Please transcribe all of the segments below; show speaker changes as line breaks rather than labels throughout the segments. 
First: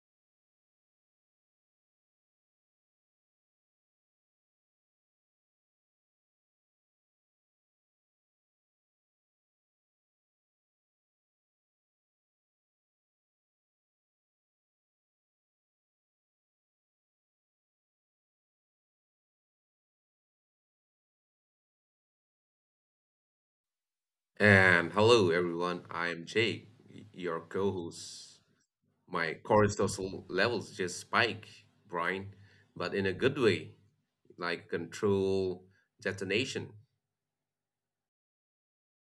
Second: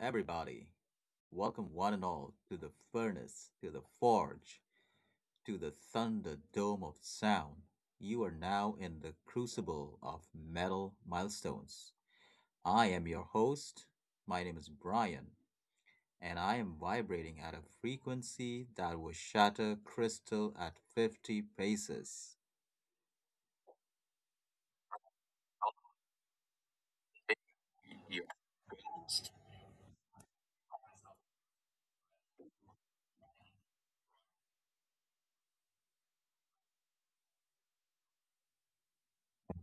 everybody. Welcome, one and all, to the furnace, to the forge, to the thunder dome of sound. You are now in the crucible of metal milestones. I am your host. My name is Brian, and I am vibrating at a frequency that will shatter crystal at 50 paces.
And hello, everyone. I am Jake, your
You.
co-host. My cortisol levels just spike, Brian, but in a good way, like control detonation.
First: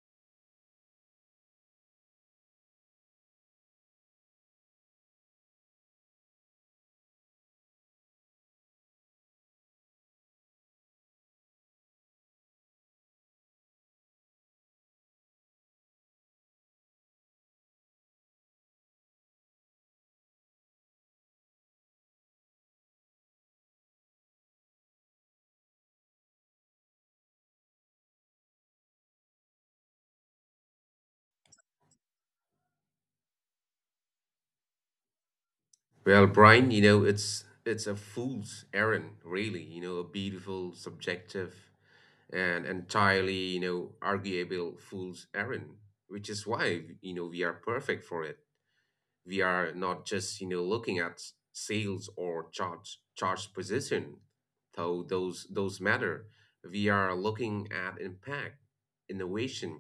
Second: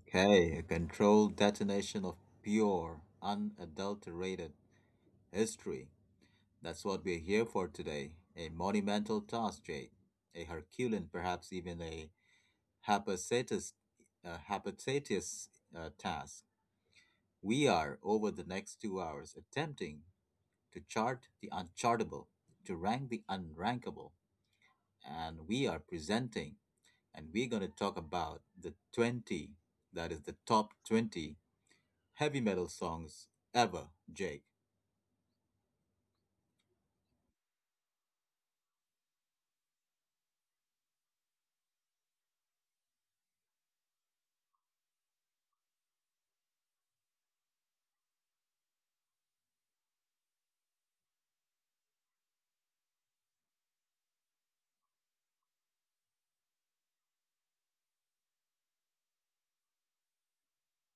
Okay, a controlled detonation of pure, unadulterated history. That's what we're here for today, a monumental task, Jay, a Herculean, perhaps even a Hepatitis, Hepatitis task. We are, over the next 2 hours, attempting to chart the unchartable, to rank the unrankable, and we are presenting and we're going to talk about the 20, that is the top 20 heavy metal songs ever, Jake.
Well, Brian, you know it's a fool's errand, really. You know, a beautiful, subjective, and entirely you know arguable fool's errand, which is why you know we are perfect for it. We are not just, you know, looking at sales or charge position, though those matter. We are looking at impact, innovation,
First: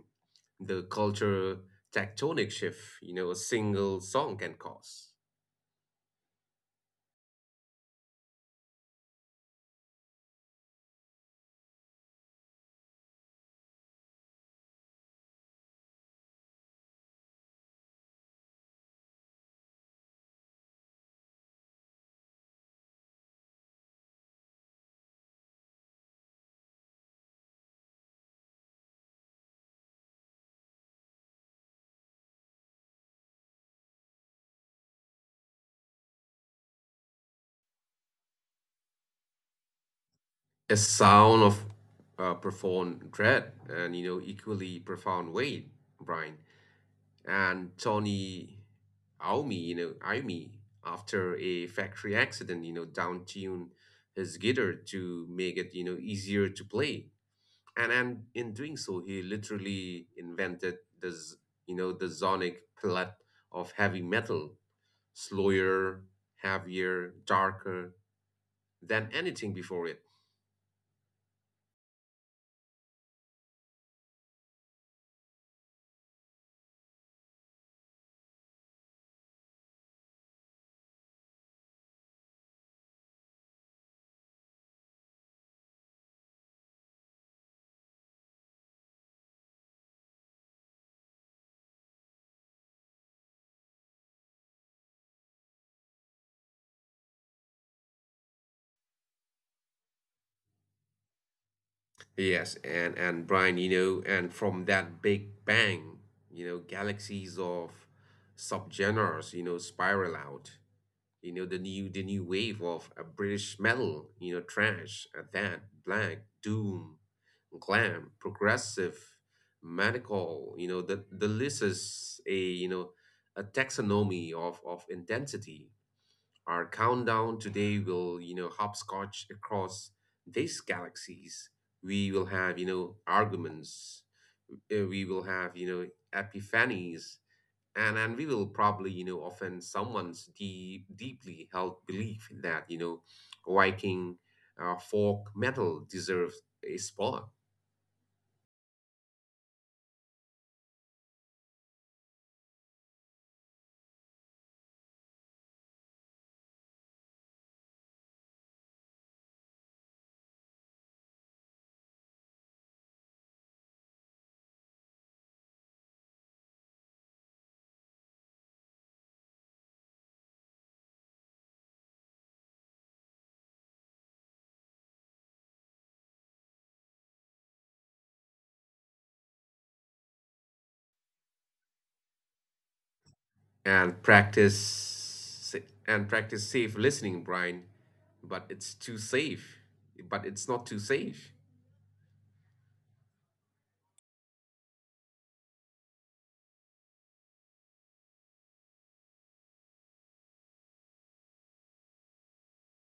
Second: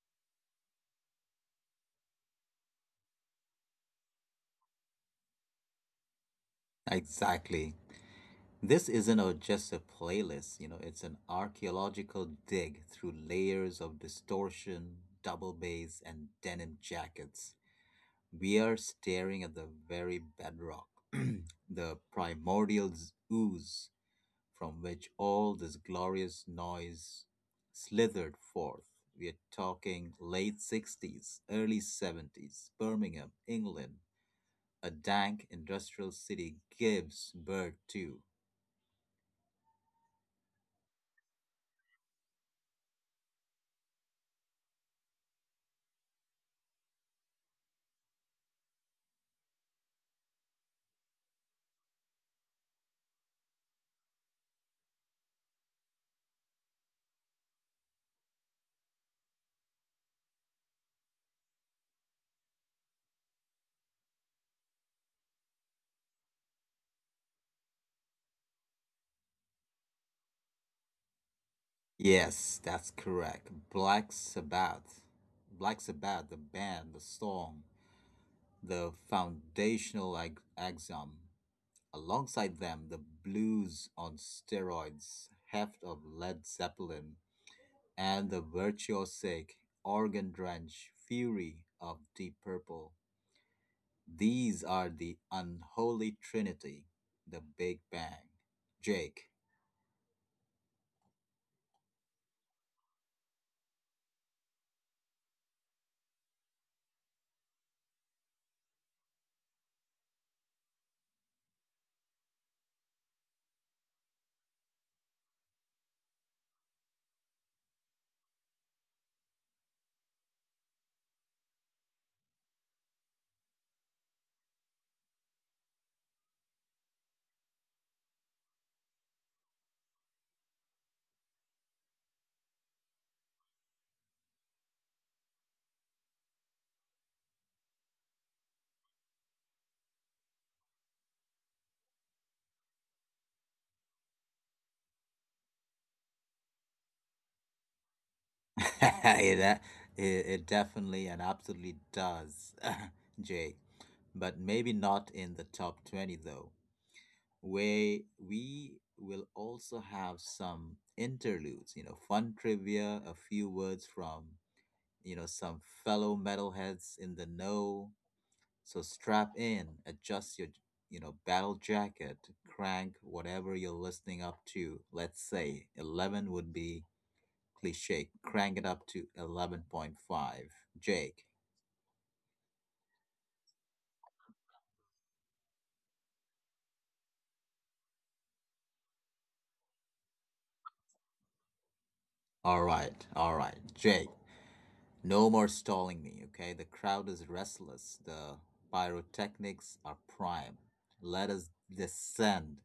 the culture tectonic shift, you know, a single song can cause.
Exactly. This isn't just a playlist. It's an archaeological dig through layers of distortion, double bass, and denim jackets. We are staring at the very bedrock, the primordial ooze from which all this glorious noise slithered forth. We are talking late 60s, early 70s, Birmingham, England. A dank industrial city gives birth to
A sound of profound dread and, you know, equally profound weight, Brian. And Tony Iommi, you know, Iommi, after a factory accident, you know, down-tuned his guitar to make it, you know, easier to play. And in doing so, he literally invented this, you know, the sonic palette of heavy metal, slower, heavier, darker than anything before it.
Yes, that's correct. Black Sabbath. Black Sabbath, the band, the song, the foundational axiom. Alongside them, the blues on steroids, heft of Led Zeppelin, and the virtuosic, organ drenched fury of Deep Purple. These are the unholy trinity, the Big Bang. Jake,
Yes, and Brian, you know, and from that big bang, you know, galaxies of subgenres, you know, spiral out. You know, the new wave of a British metal, you know, trash, at that, black, doom, glam, progressive, medical, you know, the list is a, you know, a taxonomy of intensity. Our countdown today will, you know, hopscotch across these galaxies. We will have, you know, arguments. We will have, you know, epiphanies. And we will probably, you know, offend someone's deep, deeply held belief that, you know, Viking folk metal deserves a spot.
it, uh, it definitely and absolutely does, Jay. But maybe not in the top 20, though, where we will also have some interludes, fun trivia, a few words from, some fellow metalheads in the know. So strap in, adjust your, battle jacket, crank whatever you're listening up to. Let's say 11 would be cliche, crank it up to 11.5. Jake.
And practice and practice safe listening, Brian. But it's too safe. But it's not too safe.
All right, all right. Jake, no more stalling me, okay? The crowd is restless. The pyrotechnics are prime. Let us descend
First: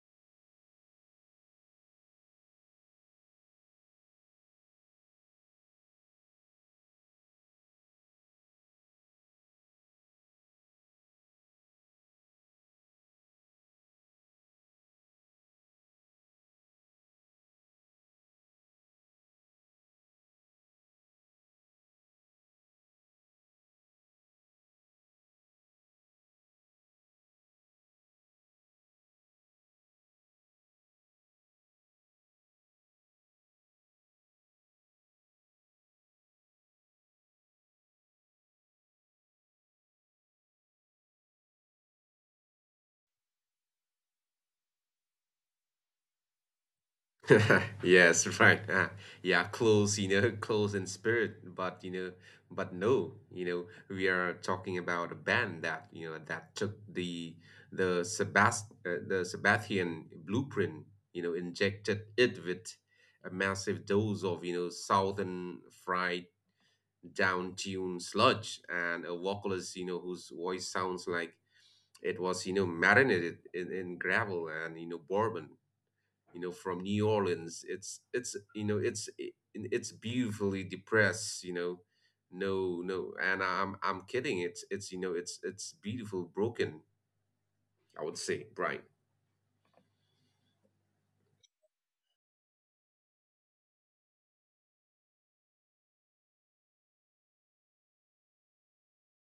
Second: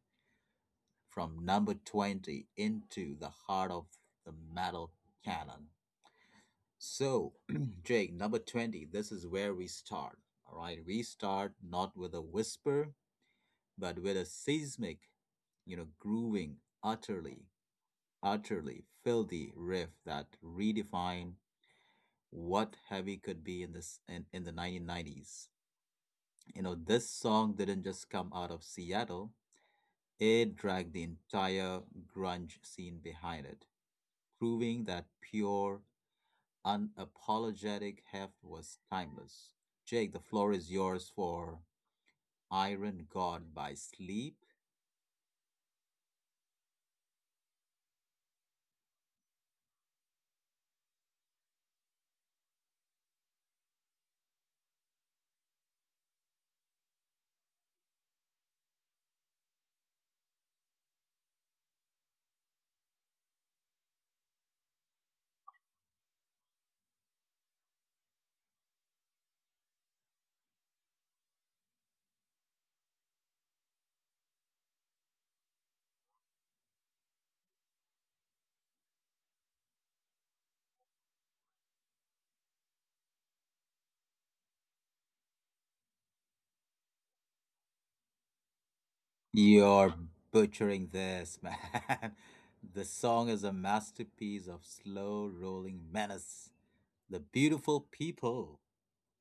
from number 20 into the heart of the metal cannon. So, Jake, number 20, this is where we start. All right, we start not with a whisper, but with a seismic, grooving utterly utterly filthy riff that redefined what heavy could be in the 1990s. This song didn't just come out of Seattle, it dragged the entire grunge scene behind it, proving that pure, unapologetic heft was timeless. Jake, the floor is yours for Iron God by Sleep
Yes, right. Yeah, close, you know, close in spirit, but you know, but no, you know, we are talking about a band that, you know, that took the Sabbath the Sabbathian blueprint, you know, injected it with a massive dose of, you know, southern fried down tuned sludge and a vocalist, you know, whose voice sounds like it was, you know, marinated in gravel and, you know, bourbon you know from New Orleans. It's you know it's beautifully depressed. You know, no, and I'm kidding. It's you know it's beautiful broken. I would say Brian.
You're butchering this, man. The song is a masterpiece of slow rolling menace. The beautiful people,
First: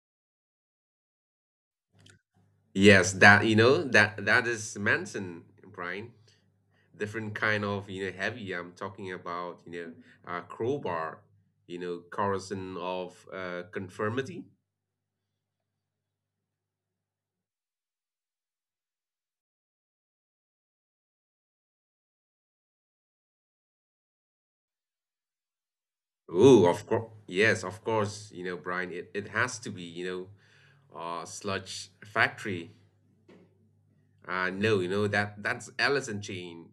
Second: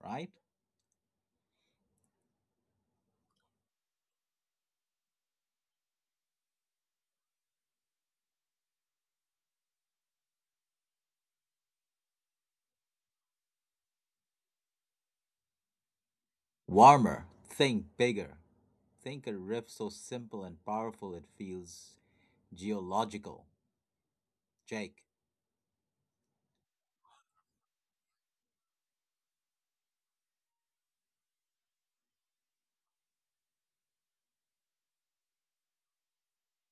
right?
Yes, that you know that is Manson Brian. Different kind of you know heavy. I'm talking about you know crowbar. You know, Carson of conformity.
Warmer, think bigger. Think a riff so simple and powerful it feels geological. Jake.
Oh, of course. Yes, of course. You know, Brian, it has to be, you know, sludge factory. No, you know that's Alice in Chain,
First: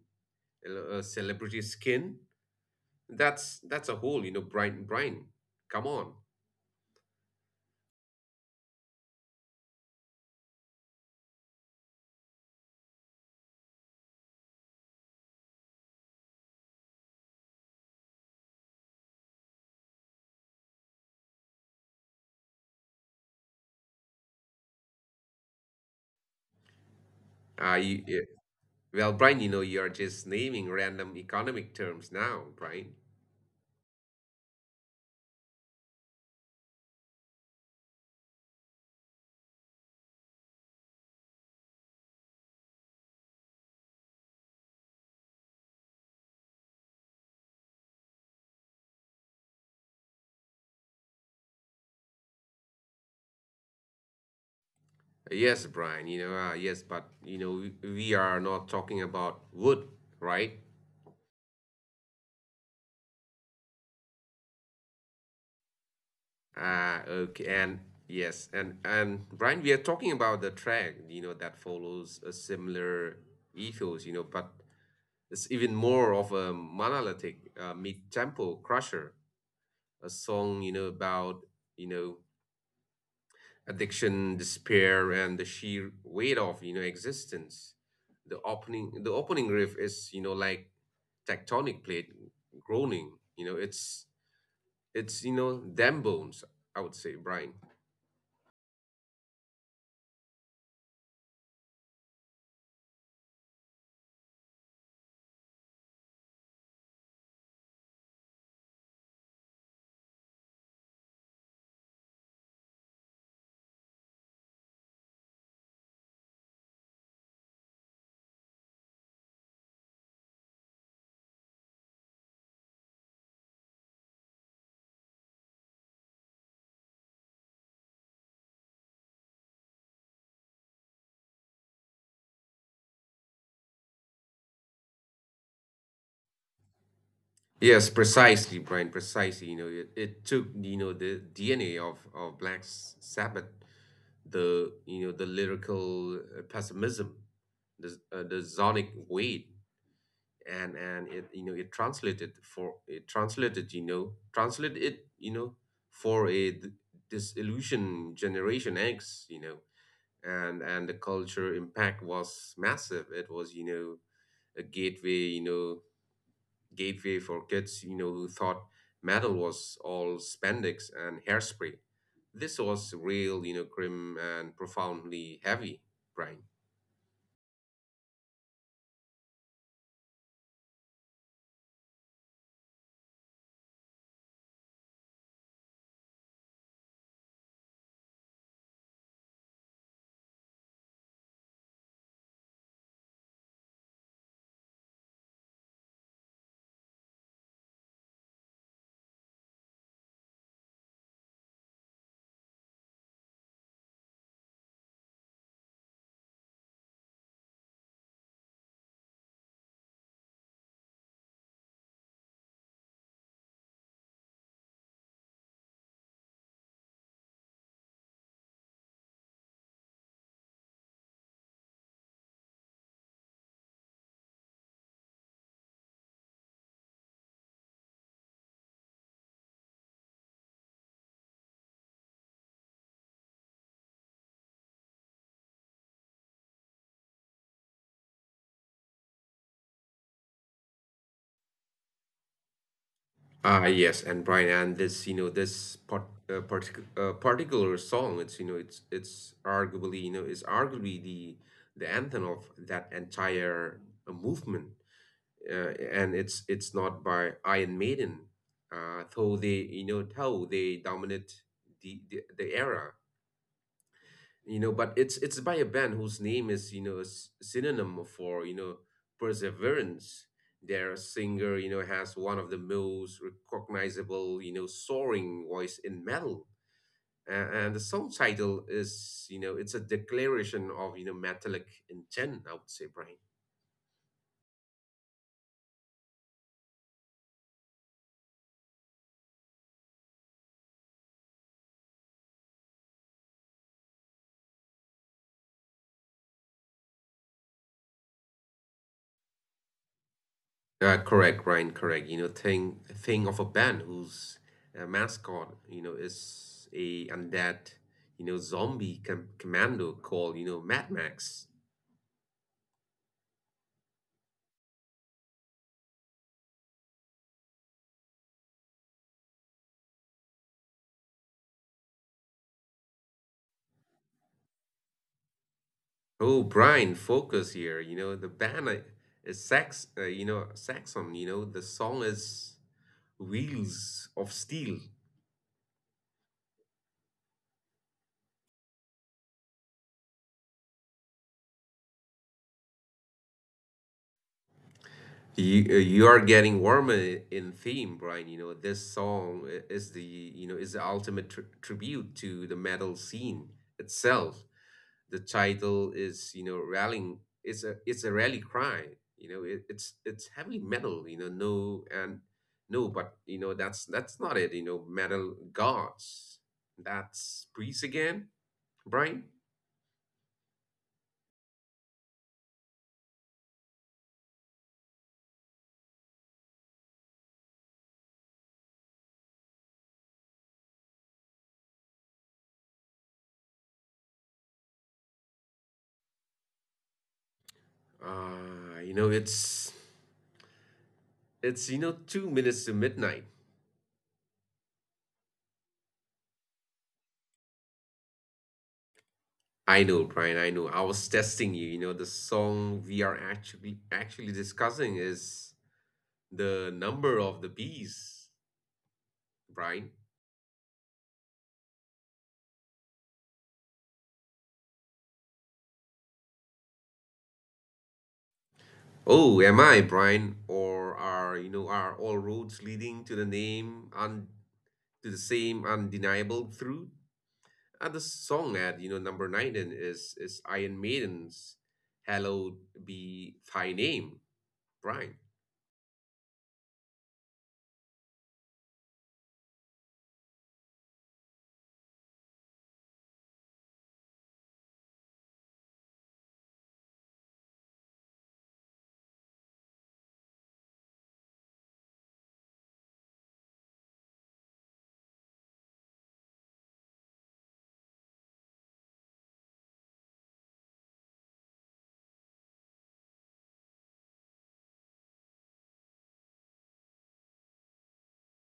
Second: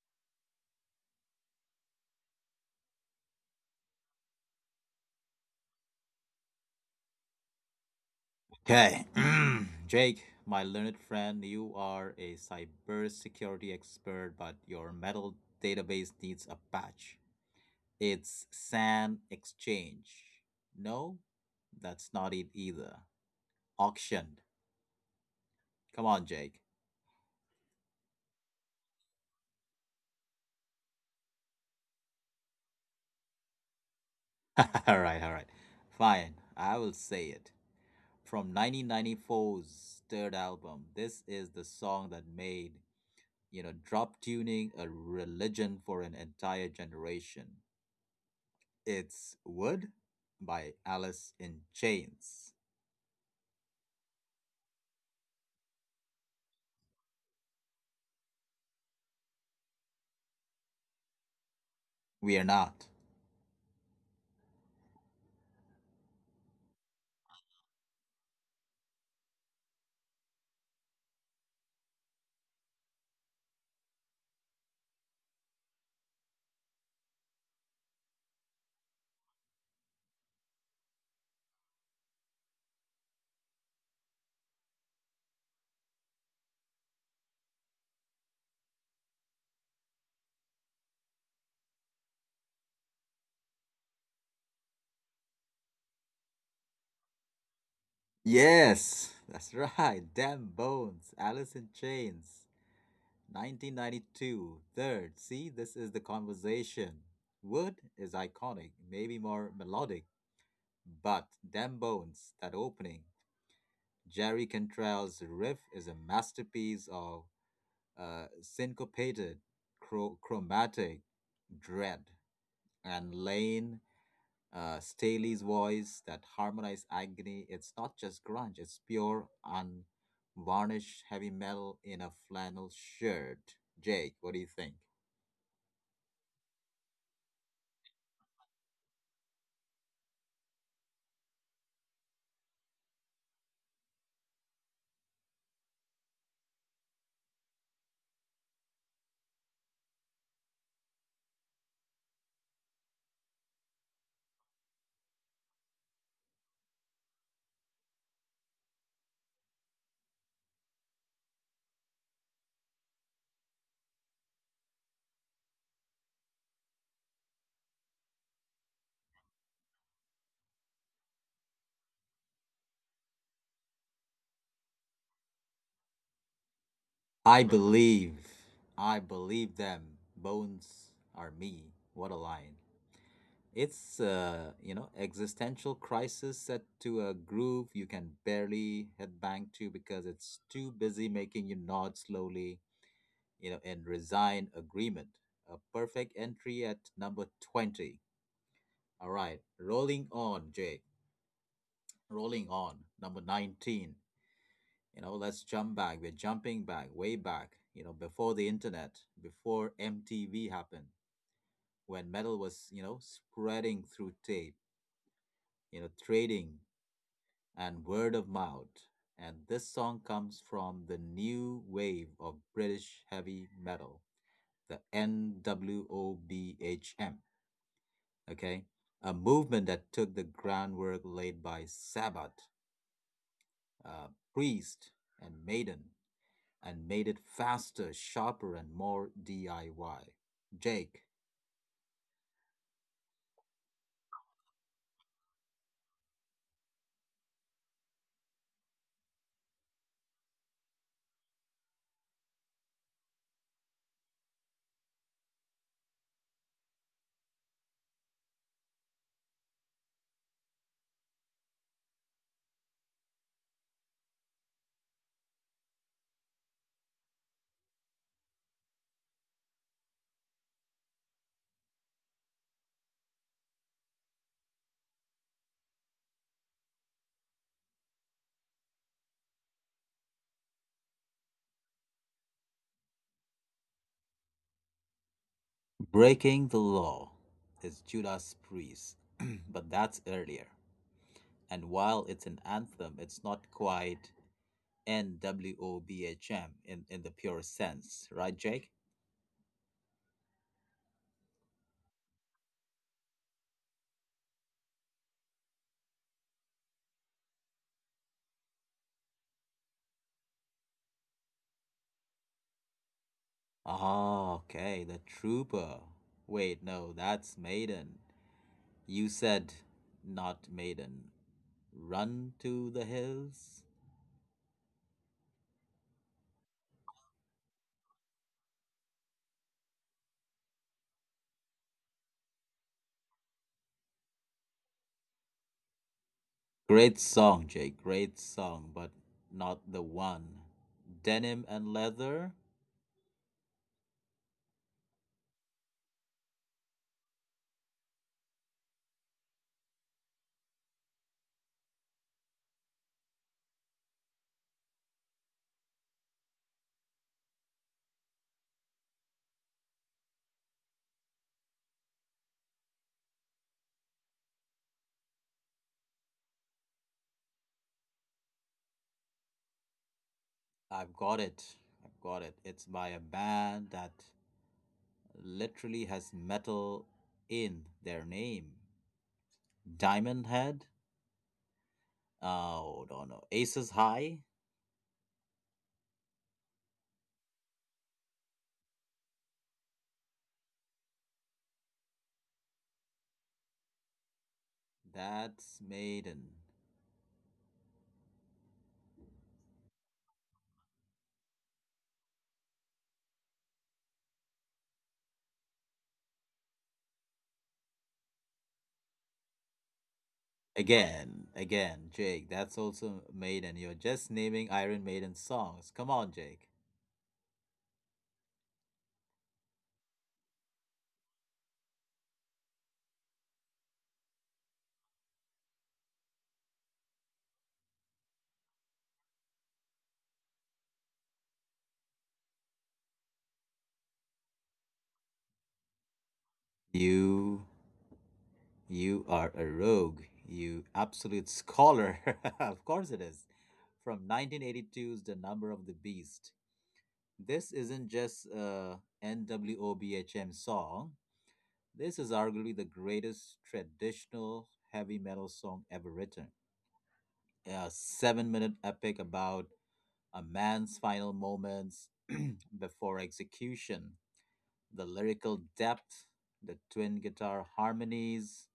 celebrity skin. That's a whole, you know, Brian. Brian, come on.
Okay. Mm. Jake, my learned friend, you are a cybersecurity expert, but your metal database needs a patch. It's Sand Exchange. No, that's not it either. Auctioned. Come on, Jake.
Uh, you, yeah. Brian, you know, you're just naming random economic terms now, Brian.
All right, all right. Fine, I will say it. From 1994's third album, this is the song that made, drop tuning a religion for an entire generation. It's Wood by Alice in Chains.
Yes, Brian. You know, yes, but you know, we are not talking about wood, right?
We are not.
Okay, and yes, and Brian, we are talking about the track, you know, that follows a similar ethos, you know, but it's even more of a monolithic mid-tempo crusher, a song, you know, about, you know, addiction, despair, and the sheer weight of, you know, existence. The opening riff is, you know, like tectonic plate groaning. You know, it's you know them bones. I would say, Brian.
Yes, that's right. Damn bones. Alice in Chains. 1992, third. See, this is the conversation. Wood is iconic, maybe more melodic, but Dem Bones, that opening. Jerry Cantrell's riff is a masterpiece of syncopated, chromatic dread. And Lane Staley's voice, that harmonized agony, it's not just grunge, it's pure, unvarnished heavy metal in a flannel shirt. Jake, what do you think?
Yes, precisely, Brian, precisely. You know, it took, you know, the DNA of Black Sabbath, you know, the lyrical pessimism, the sonic weight, you know, it translated for, it translated, you know, translated it, you know, for a disillusioned Generation X, you know, and the culture impact was massive. It was, you know, a gateway, you know, gateway for kids, you know, who thought metal was all spandex and hairspray. This was real, you know, grim and profoundly heavy, Brian.
I believe, I believe them. Bones are me. What a line. It's existential crisis set to a groove you can barely headbang to because it's too busy making you nod slowly, and resign agreement. A perfect entry at number 20. All right, rolling on, Jay. Rolling on, number 19. Let's jump back. We're jumping back, way back, before the internet, before MTV happened, when metal was, spreading through tape, trading and word of mouth. And this song comes from the new wave of British heavy metal, the NWOBHM, okay? A movement that took the groundwork laid by Sabbath, uh, Priest, and Maiden and made it faster, sharper, and more DIY. Jake,
Ah, yes, and Brian, and this, you know, this part, particular song, it's arguably, you know, is arguably the anthem of that entire movement, and it's not by Iron Maiden, though they, you know, though they dominate the era. You know but it's by a band whose name is you know a synonym for you know perseverance. Their singer you know has one of the most recognizable you know soaring voice in metal. And the song title is you know it's a declaration of you know metallic intent, I would say Brian.
breaking the law is Judas Priest, but that's earlier. And while it's an anthem, it's not quite NWOBHM in the pure sense, right, Jake?
Correct Brian correct, you know thing thing of a band whose mascot you know is a undead you know zombie commando called you know Mad Max.
Ah, okay, the trooper. Wait, no, that's Maiden. You said not Maiden. Run to the hills?
Oh, Brian, focus here. You know, the band is Saxon. You know, the song is Wheels of Steel.
Great song, Jay. Great song, but not the one. Denim and Leather.
You, you are getting warmer in theme, Brian. You know, this song is the, you know, is the ultimate tr tribute to the metal scene itself. The title is you know rallying, it's a rally cry, you know it, it's heavy metal, you know no and no but you know that's not it, you know metal gods, that's priest again Brian.
I've got it. I've got it. It's by a band that literally has metal in their name. Diamond Head. Oh, no, no. Aces High.
Uh you know it's you know 2 minutes to midnight.
That's Maiden.
I know Brian I know I was testing you, you know the song we are actually discussing is the number of the beast Brian.
Again, again, Jake. That's also Maiden. You're just naming Iron Maiden songs. Come on, Jake.
Oh, am I, Brian? Or are you know are all roads leading to the name and to the same undeniable truth? The song at you know number nine then is Iron Maiden's "Hallowed Be Thy Name," Brian.
You You are a rogue, you absolute scholar. Of course it is. From 1982's The Number of the Beast. This isn't just a NWOBHM song. This is arguably the greatest traditional heavy metal song ever written. A 7-minute epic about a man's final moments before execution. The lyrical depth, the twin guitar harmonies,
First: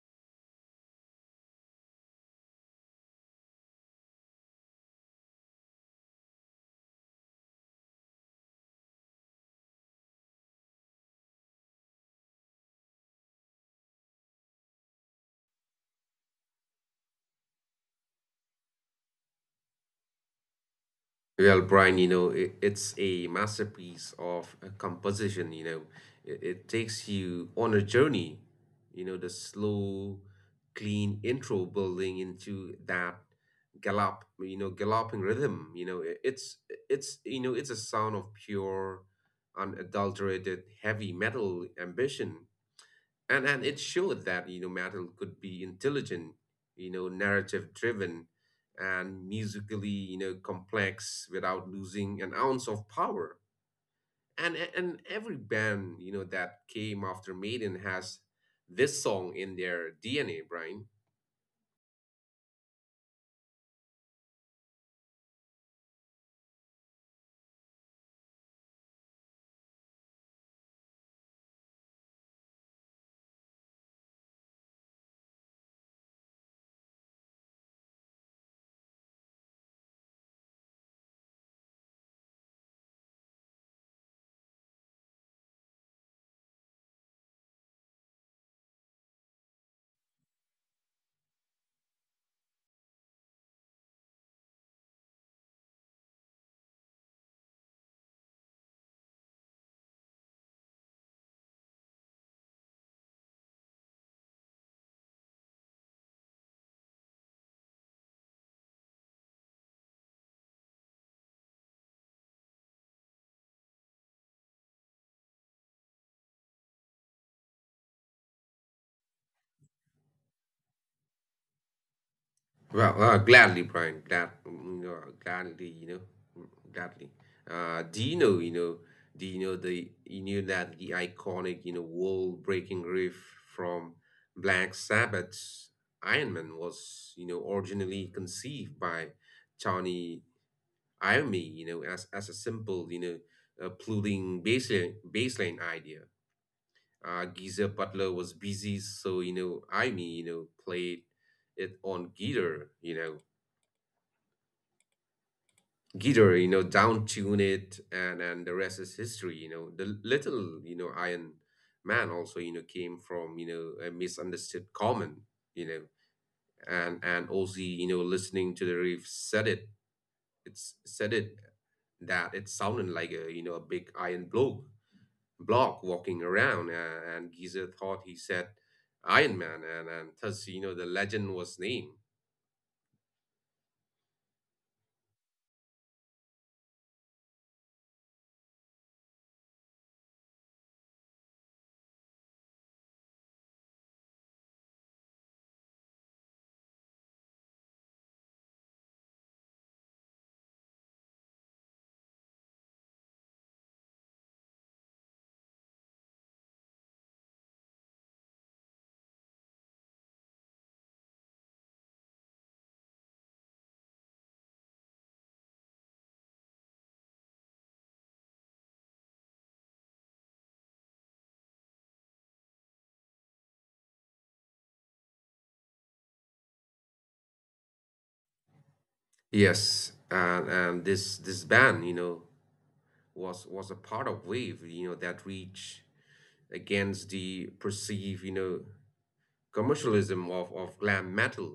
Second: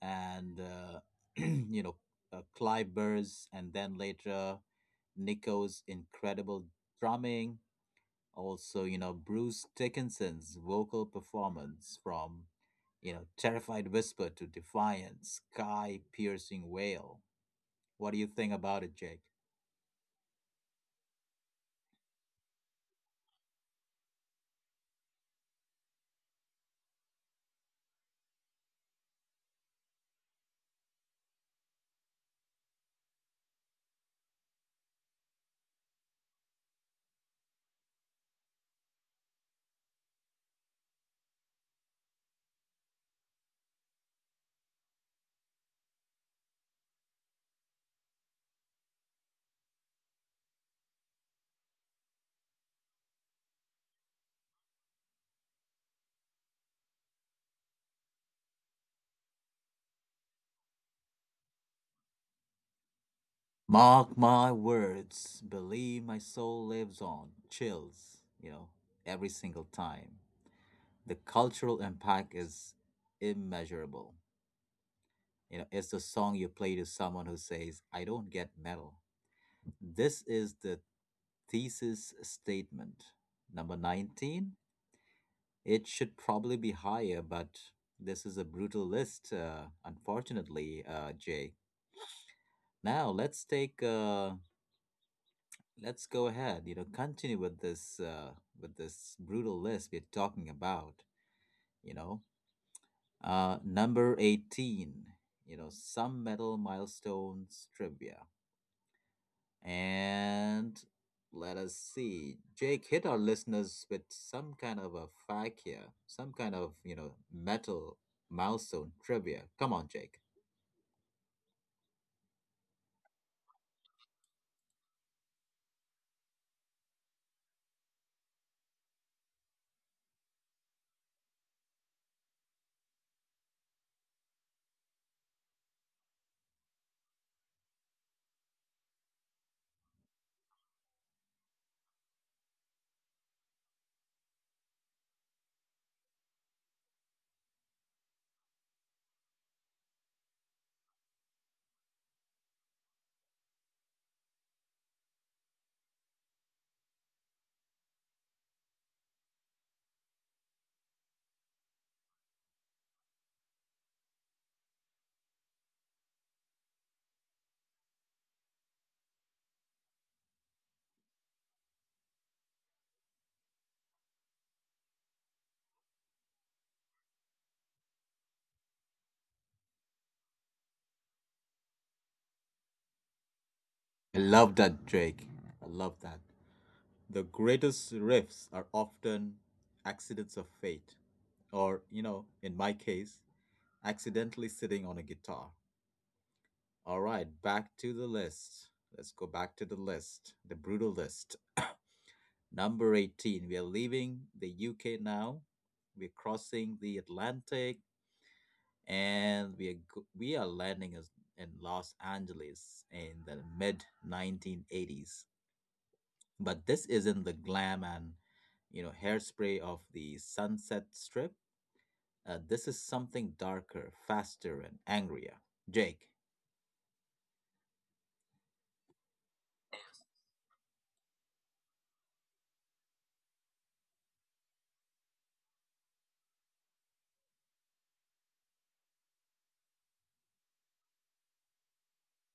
and you know Clive Burrs, and then later Nico's incredible drumming. Also, Bruce Dickinson's vocal performance from terrified whisper to defiant sky-piercing wail. What do you think about it, Jake?
Well, Brian, you know, it's a masterpiece of a composition. You know, it takes you on a journey. You know, the slow, clean intro building into that gallop, you know, galloping rhythm. You know, it's you know, it's a sound of pure, unadulterated heavy metal ambition, and it showed that you know metal could be intelligent, you know narrative driven, and musically you know complex without losing an ounce of power, and every band you know that came after Maiden has this song in their DNA Brian.
Mark my words, believe my soul lives on. Chills, every single time. The cultural impact is immeasurable. It's the song you play to someone who says, I don't get metal. This is the thesis statement. Number 19, it should probably be higher, but this is a brutal list, unfortunately, Jay. Now let's go ahead, continue with this brutal list we're talking about, you know. Number 18, some metal milestones trivia. And let us see. Jake, hit our listeners with some kind of a fact here, some kind of, metal milestone trivia. Come on, Jake.
Well, gladly, Brian. Gladly. Uh, do you know, you know, do you know the you knew that the iconic, you know, wall-breaking riff from Black Sabbath's Iron Man was, you know, originally conceived by Tony Iommi, you know, as a simple, you know, plugging baseline idea. Geezer Butler was busy, so you know, Iommi, you know, played it on guitar, you know, down tune it, and the rest is history. You know, the little you know Iron Man also you know came from you know a misunderstood common, you know, and Ozzy you know listening to the riff said it, it's said it that it sounded like a you know a big iron block walking around, and Geezer thought he said Iron Man, and thus you know the legend was named.
I love that, Jake. I love that. The greatest riffs are often accidents of fate, or, in my case, accidentally sitting on a guitar. All right, back to the list. Let's go back to the list, the brutal list. Number 18, we are leaving the UK now. We're crossing the Atlantic and we are landing us in Los Angeles in the mid 1980s. But this isn't the glam and hairspray of the Sunset Strip. This is something darker, faster, and angrier. Jake.
Yes, and this band, you know, was a part of wave you know that reach against the perceived you know commercialism of glam metal.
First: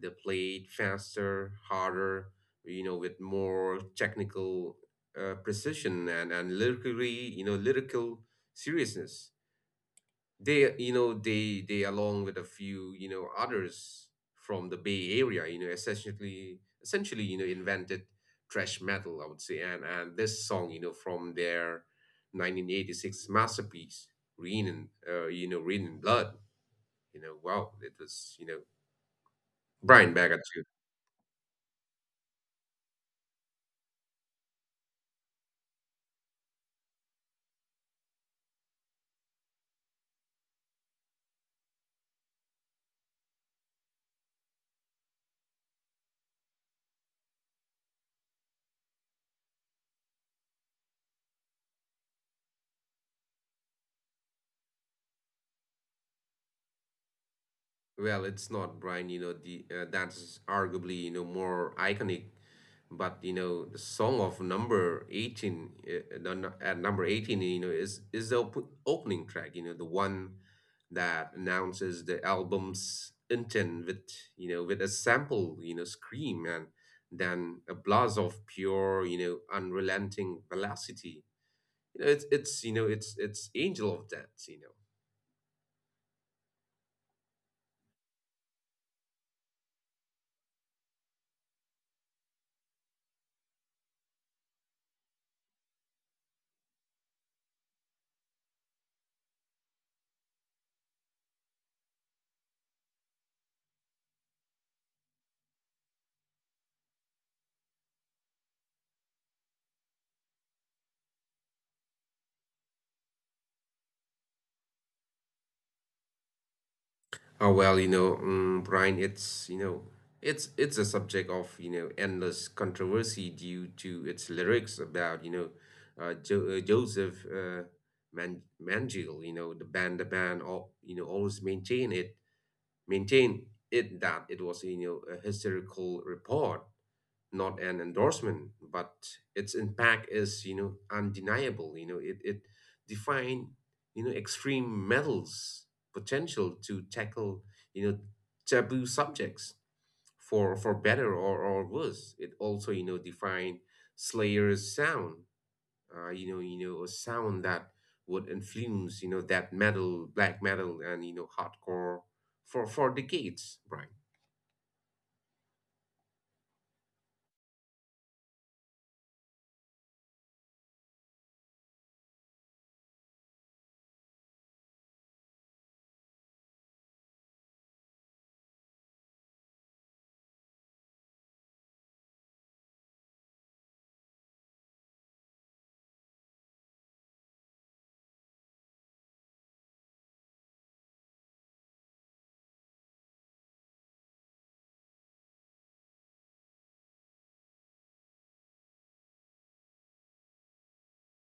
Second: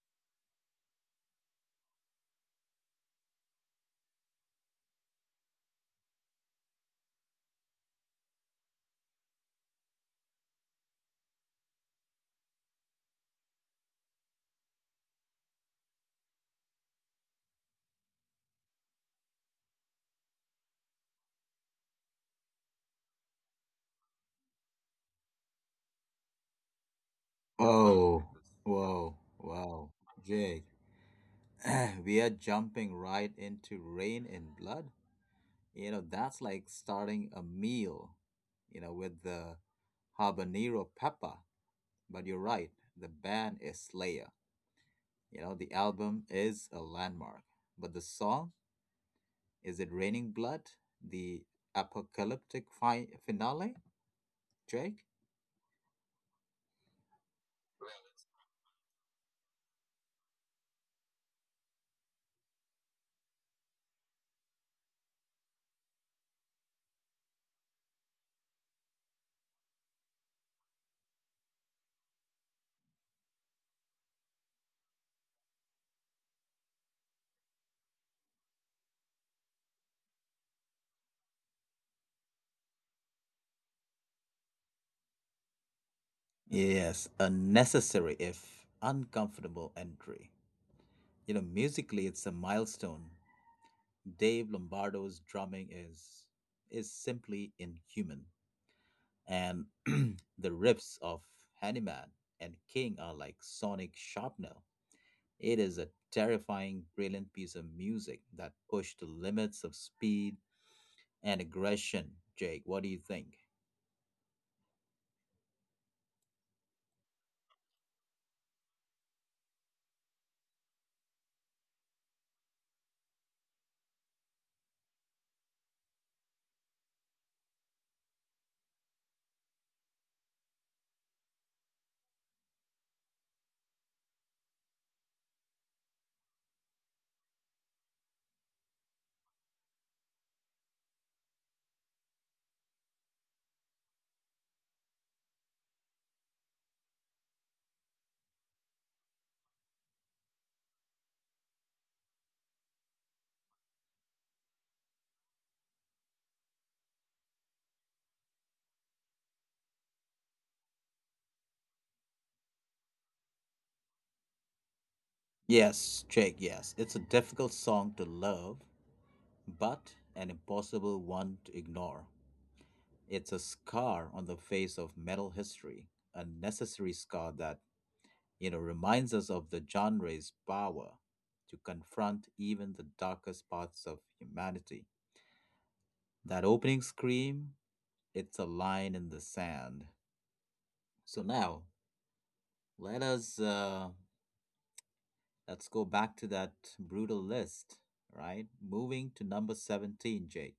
They played faster harder, you know with more technical precision, and lyrically you know lyrical seriousness. They you know they along with a few you know others from the bay area you know essentially you know invented thrash metal, I would say. And this song you know from their 1986 masterpiece Rain and you know Rain and Blood, you know wow it
Oh,
was you know
whoa, wow,
Brian Baggett.
Jake. We are jumping right into Rain in Blood. That's like starting a meal, with the habanero pepper. But you're right, the band is Slayer. The album is a landmark. But the song, is it Raining Blood? The apocalyptic finale, Drake?
Well, it's not Brian, you know, the that's arguably, you know, more iconic, but you know, the song of number 18 at number 18, you know, is the op opening track, you know, the one that announces the album's intent with, you know, with a sample, you know, scream and then a blast of pure, you know, unrelenting velocity. You know, it's Angel of Death, you know.
Yes, a necessary if uncomfortable entry. Musically it's a milestone. Dave Lombardo's drumming is simply inhuman. And the riffs of Hanneman and King are like sonic shrapnel. It is a terrifying, brilliant piece of music that pushed the limits of speed and aggression. Jake, what do you think?
Oh well, you know, Brian, it's you know, it's a subject of you know endless controversy due to its lyrics about you know, Joseph Mangel, you know, the band, all you know, always maintain maintain it that it was you know a historical report not an endorsement, but its impact is, you know, undeniable. You know, it defined, you know, extreme metals potential to tackle, you know, taboo subjects for better or worse. It also, you know, defined Slayer's sound. You know, a sound that would influence, you know, that metal, black metal and you know, hardcore for decades, right?
Yes, Jake, yes. It's a difficult song to love, but an impossible one to ignore. It's a scar on the face of metal history, a necessary scar that reminds us of the genre's power to confront even the darkest parts of humanity. That opening scream, it's a line in the sand. So now, let us uh, let's go back to that brutal list, right? Moving to number 17, Jake.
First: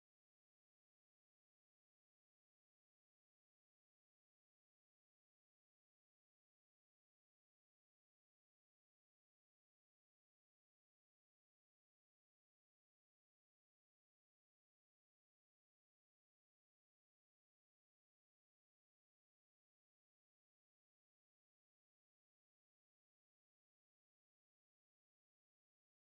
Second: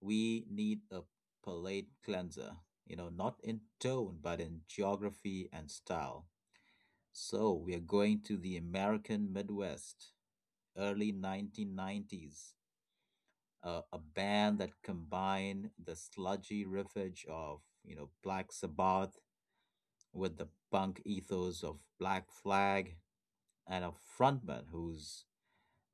We need a palate cleanser, not in tone, but in geography and style. So we are going to the American Midwest, early 1990s. A band that combined the sludgy riffage of Black Sabbath with the punk ethos of Black Flag, and a frontman whose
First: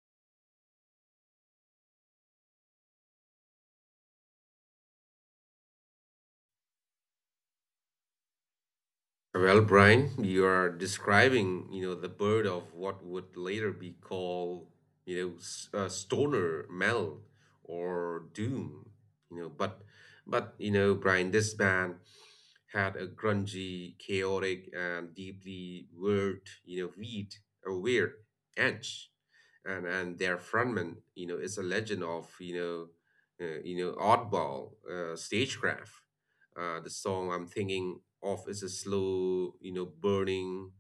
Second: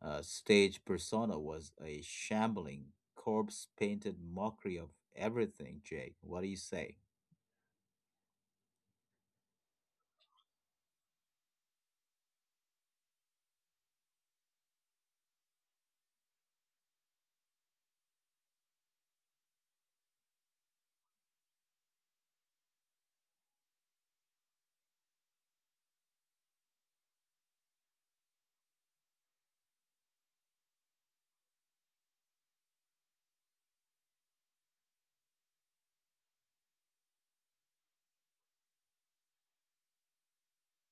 stage persona was a shambling, corpse-painted mockery of everything. Jake, what do you say?
Well, Brian, you are describing, the bird of what would later be called, stoner metal or doom, you know, but but Brian, this band had a grungy, chaotic, and deeply weird, you know, weird, a weird edge, and their frontman, is a legend of, oddball stagecraft. The song I'm thinking of is a slow, burning,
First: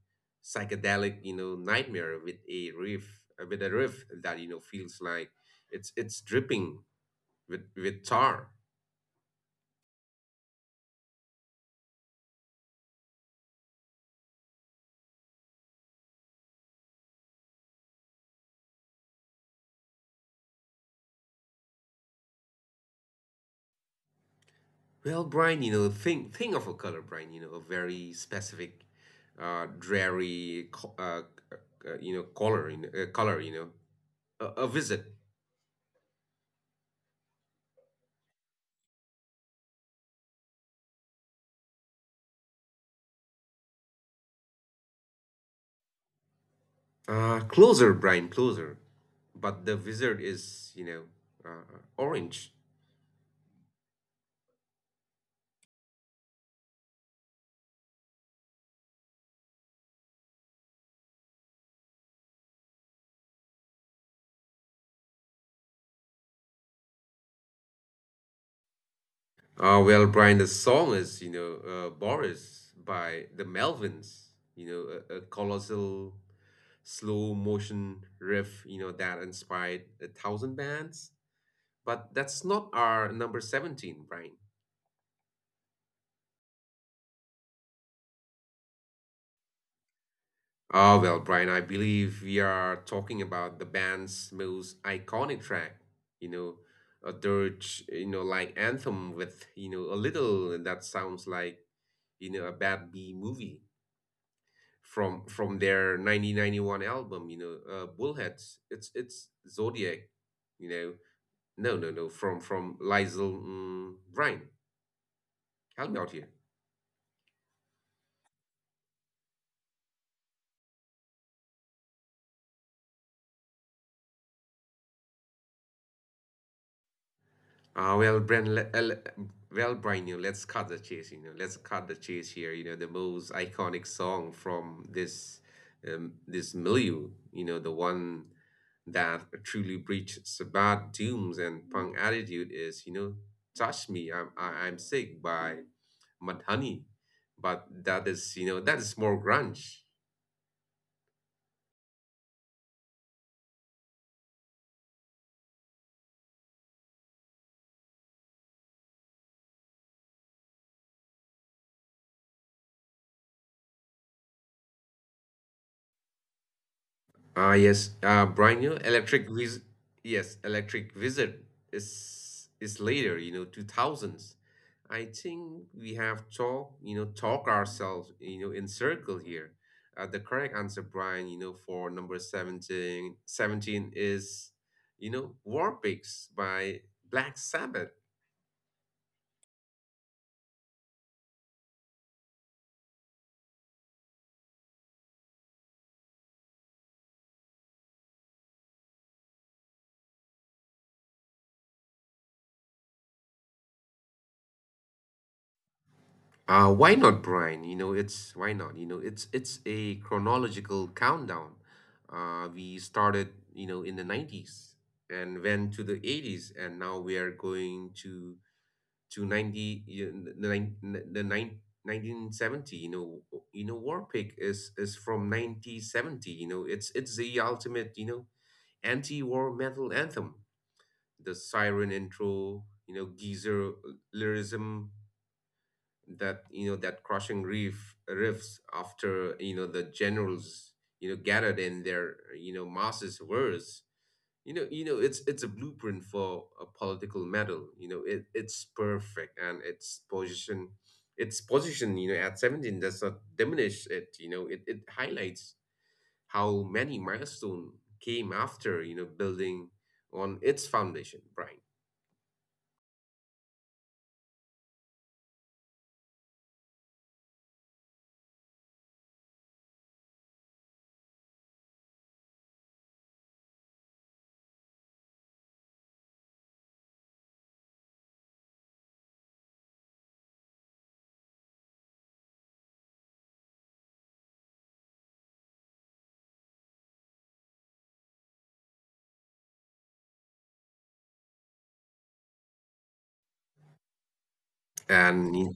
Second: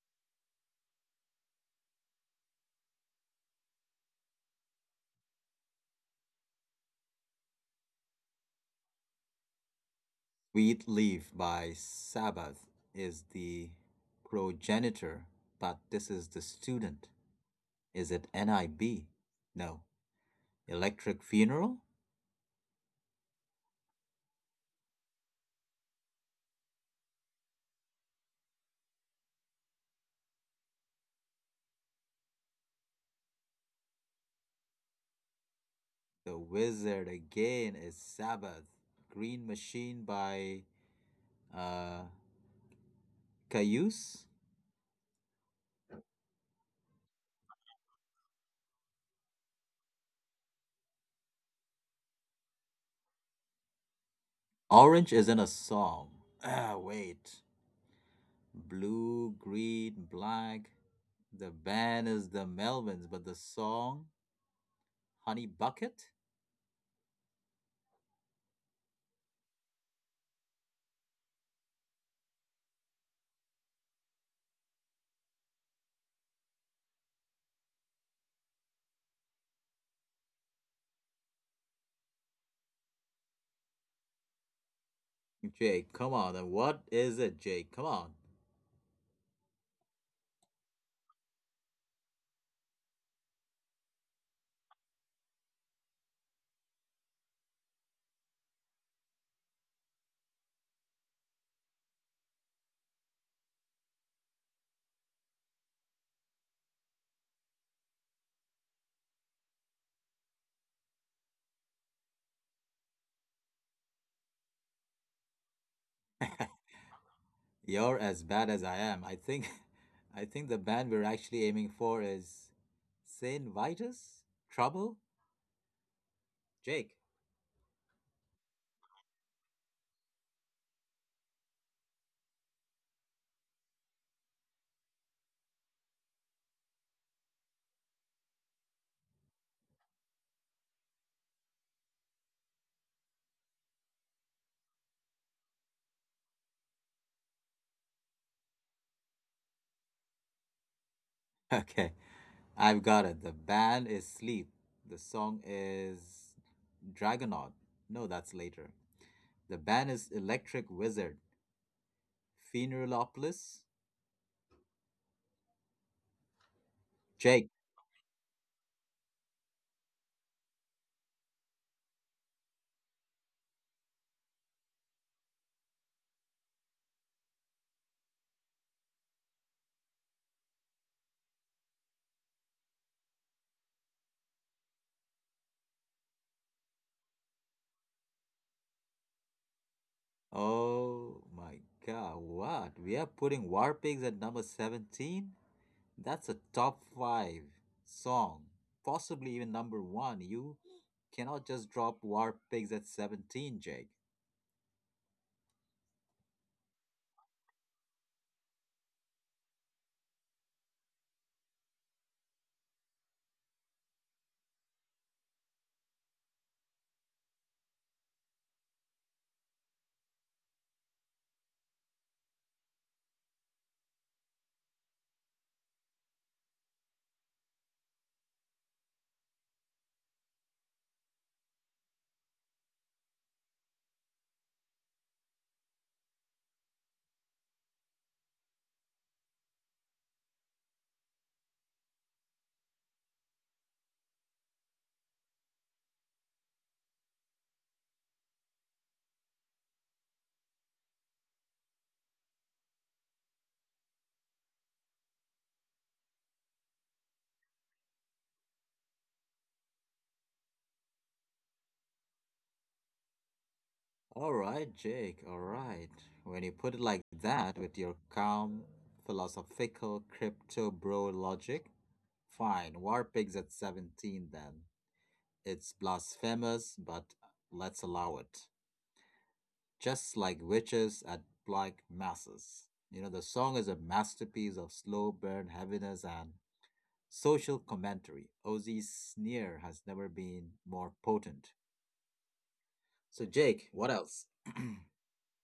psychedelic, nightmare with a riff that feels like it's dripping with tar.
Wheat Leaf by Sabbath is the progenitor, but this is the student. Is it NIB? No. Electric Funeral?
Well, Brian, think of a color, Brian. A very specific, dreary, uh, color, a wizard.
The Wizard again is Sabbath. Green Machine by uh, Cayuse.
Closer, Brian, closer. But the wizard is, orange.
Orange isn't a song. Ah, wait. Blue, green, black. The band is the Melvins, but the song, Honey Bucket?
Well, Brian, the song is, Boris by the Melvins, you know, a colossal slow motion riff that inspired a thousand bands. But that's not our number 17, Brian.
Jake, come on. Then what is it, Jake? Come on.
Well, Brian, I believe we are talking about the band's most iconic track, you know, a dirge, like anthem with, a little that sounds like, a bad B movie. From their 1991 album, bullheads. It's zodiac, you know no, no, no, from Liesel, Ryan, help me out here.
You're as bad as I am. I think, I think the band we're actually aiming for is Saint Vitus? Trouble? Jake.
Uh, well, Brian, le- uh, le- well, Brian, let's cut the chase. Let's cut the chase here. The most iconic song from this milieu. The one that truly breached Sabbath dooms and punk attitude is, "Touch Me, I'm Sick" by Mudhoney, but that is, that is more grunge.
Okay, I've got it. The band is Sleep. The song is Dragonaut. No, that's later. The band is Electric Wizard. Pheneralopolis. Jake.
Ah, yes. Brian, yes, Electric Wizard is later, 2000s. I think we have talk ourselves, in circle here. The correct answer, Brian, for number 17 is, War Pigs by Black Sabbath.
Oh my god, what? We are putting War Pigs at number 17? That's a top 5 song. Possibly even number 1. You cannot just drop War Pigs at 17, Jake.
Why not, Brian? It's why not? It's a chronological countdown. We started, in the 90s and went to the 80s, and now we are going to 90 you know, the nine, the nine, 1970. War Pig is from 1970. It's the ultimate, anti-war metal anthem. The siren intro, geezer lyricism, that you know that crushing reef riffs after the generals gathered in their masses words. It's a blueprint for a political medal. It's perfect, and its position at 17 does not diminish it. It highlights how many milestone came after, building on its foundation, Brian.
All right, Jake, all right. When you put it like that with your calm, philosophical crypto bro logic, fine. War pigs at 17 then. It's blasphemous, but let's allow it. Just like witches at black masses. The song is a masterpiece of slow burn heaviness and social commentary. Ozzy's sneer has never been more potent. So, Jake, what else?
and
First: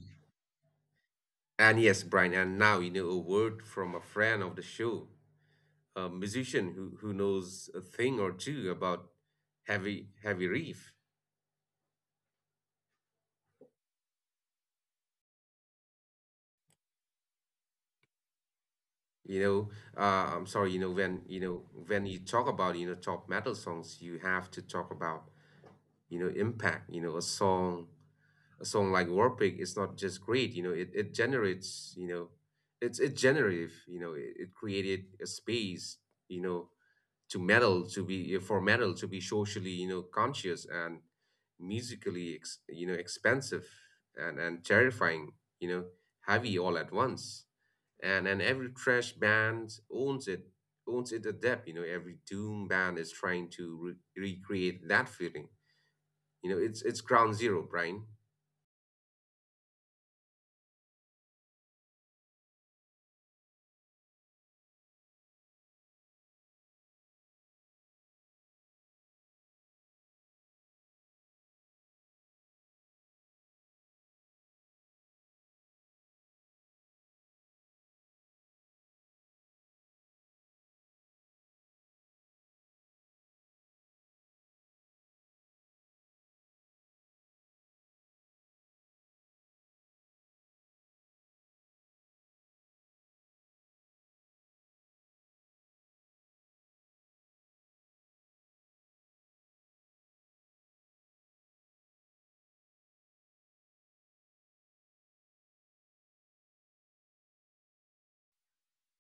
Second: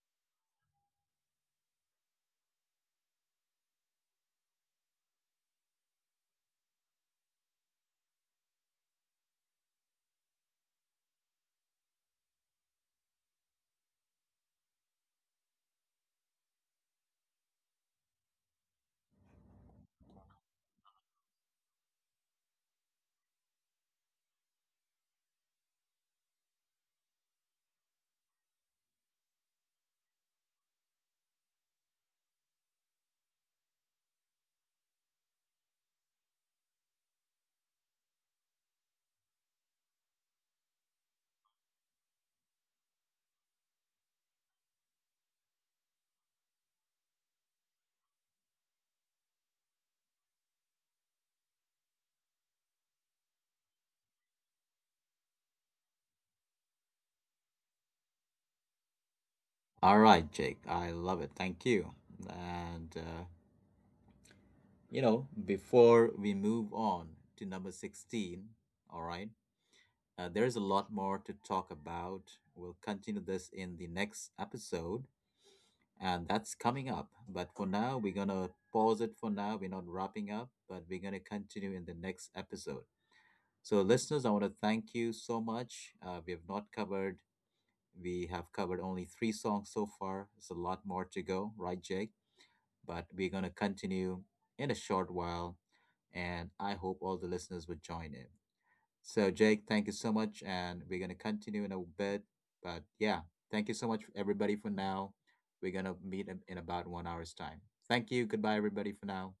and yes, Brian, and now, a word from a friend of the show, a musician who knows a thing or two about heavy riff. You know uh, i'm sorry. When you talk about, top metal songs, you have to talk about, impact. A song like warpig is not just great. It generates. It's generative. It created a space, you know to metal to be eh, for metal to be socially, conscious, and musically ex, you know expensive, and terrifying, you know heavy all at once. And every trash band owns it adept. Every doom band is trying to recreate that feeling. It's ground zero, Brian.
All right, Jake. I love it. Thank you. And, before we move on to number 16, all right, there's a lot more to talk about. We'll continue this in the next episode, and that's coming up. But for now, we're going to pause it for now. We're not wrapping up, but we're going to continue in the next episode. So, listeners, I want to thank you so much. We have not covered, we have covered only 3 songs so far. It's a lot more to go, right, Jake? But we're going to continue in a short while, and I hope all the listeners would join in. So, Jake, thank you so much, and we're going to continue in a bit. But yeah, thank you so much, everybody, for now. We're going to meet in about 1 hour's time. Thank you. Goodbye, everybody, for now.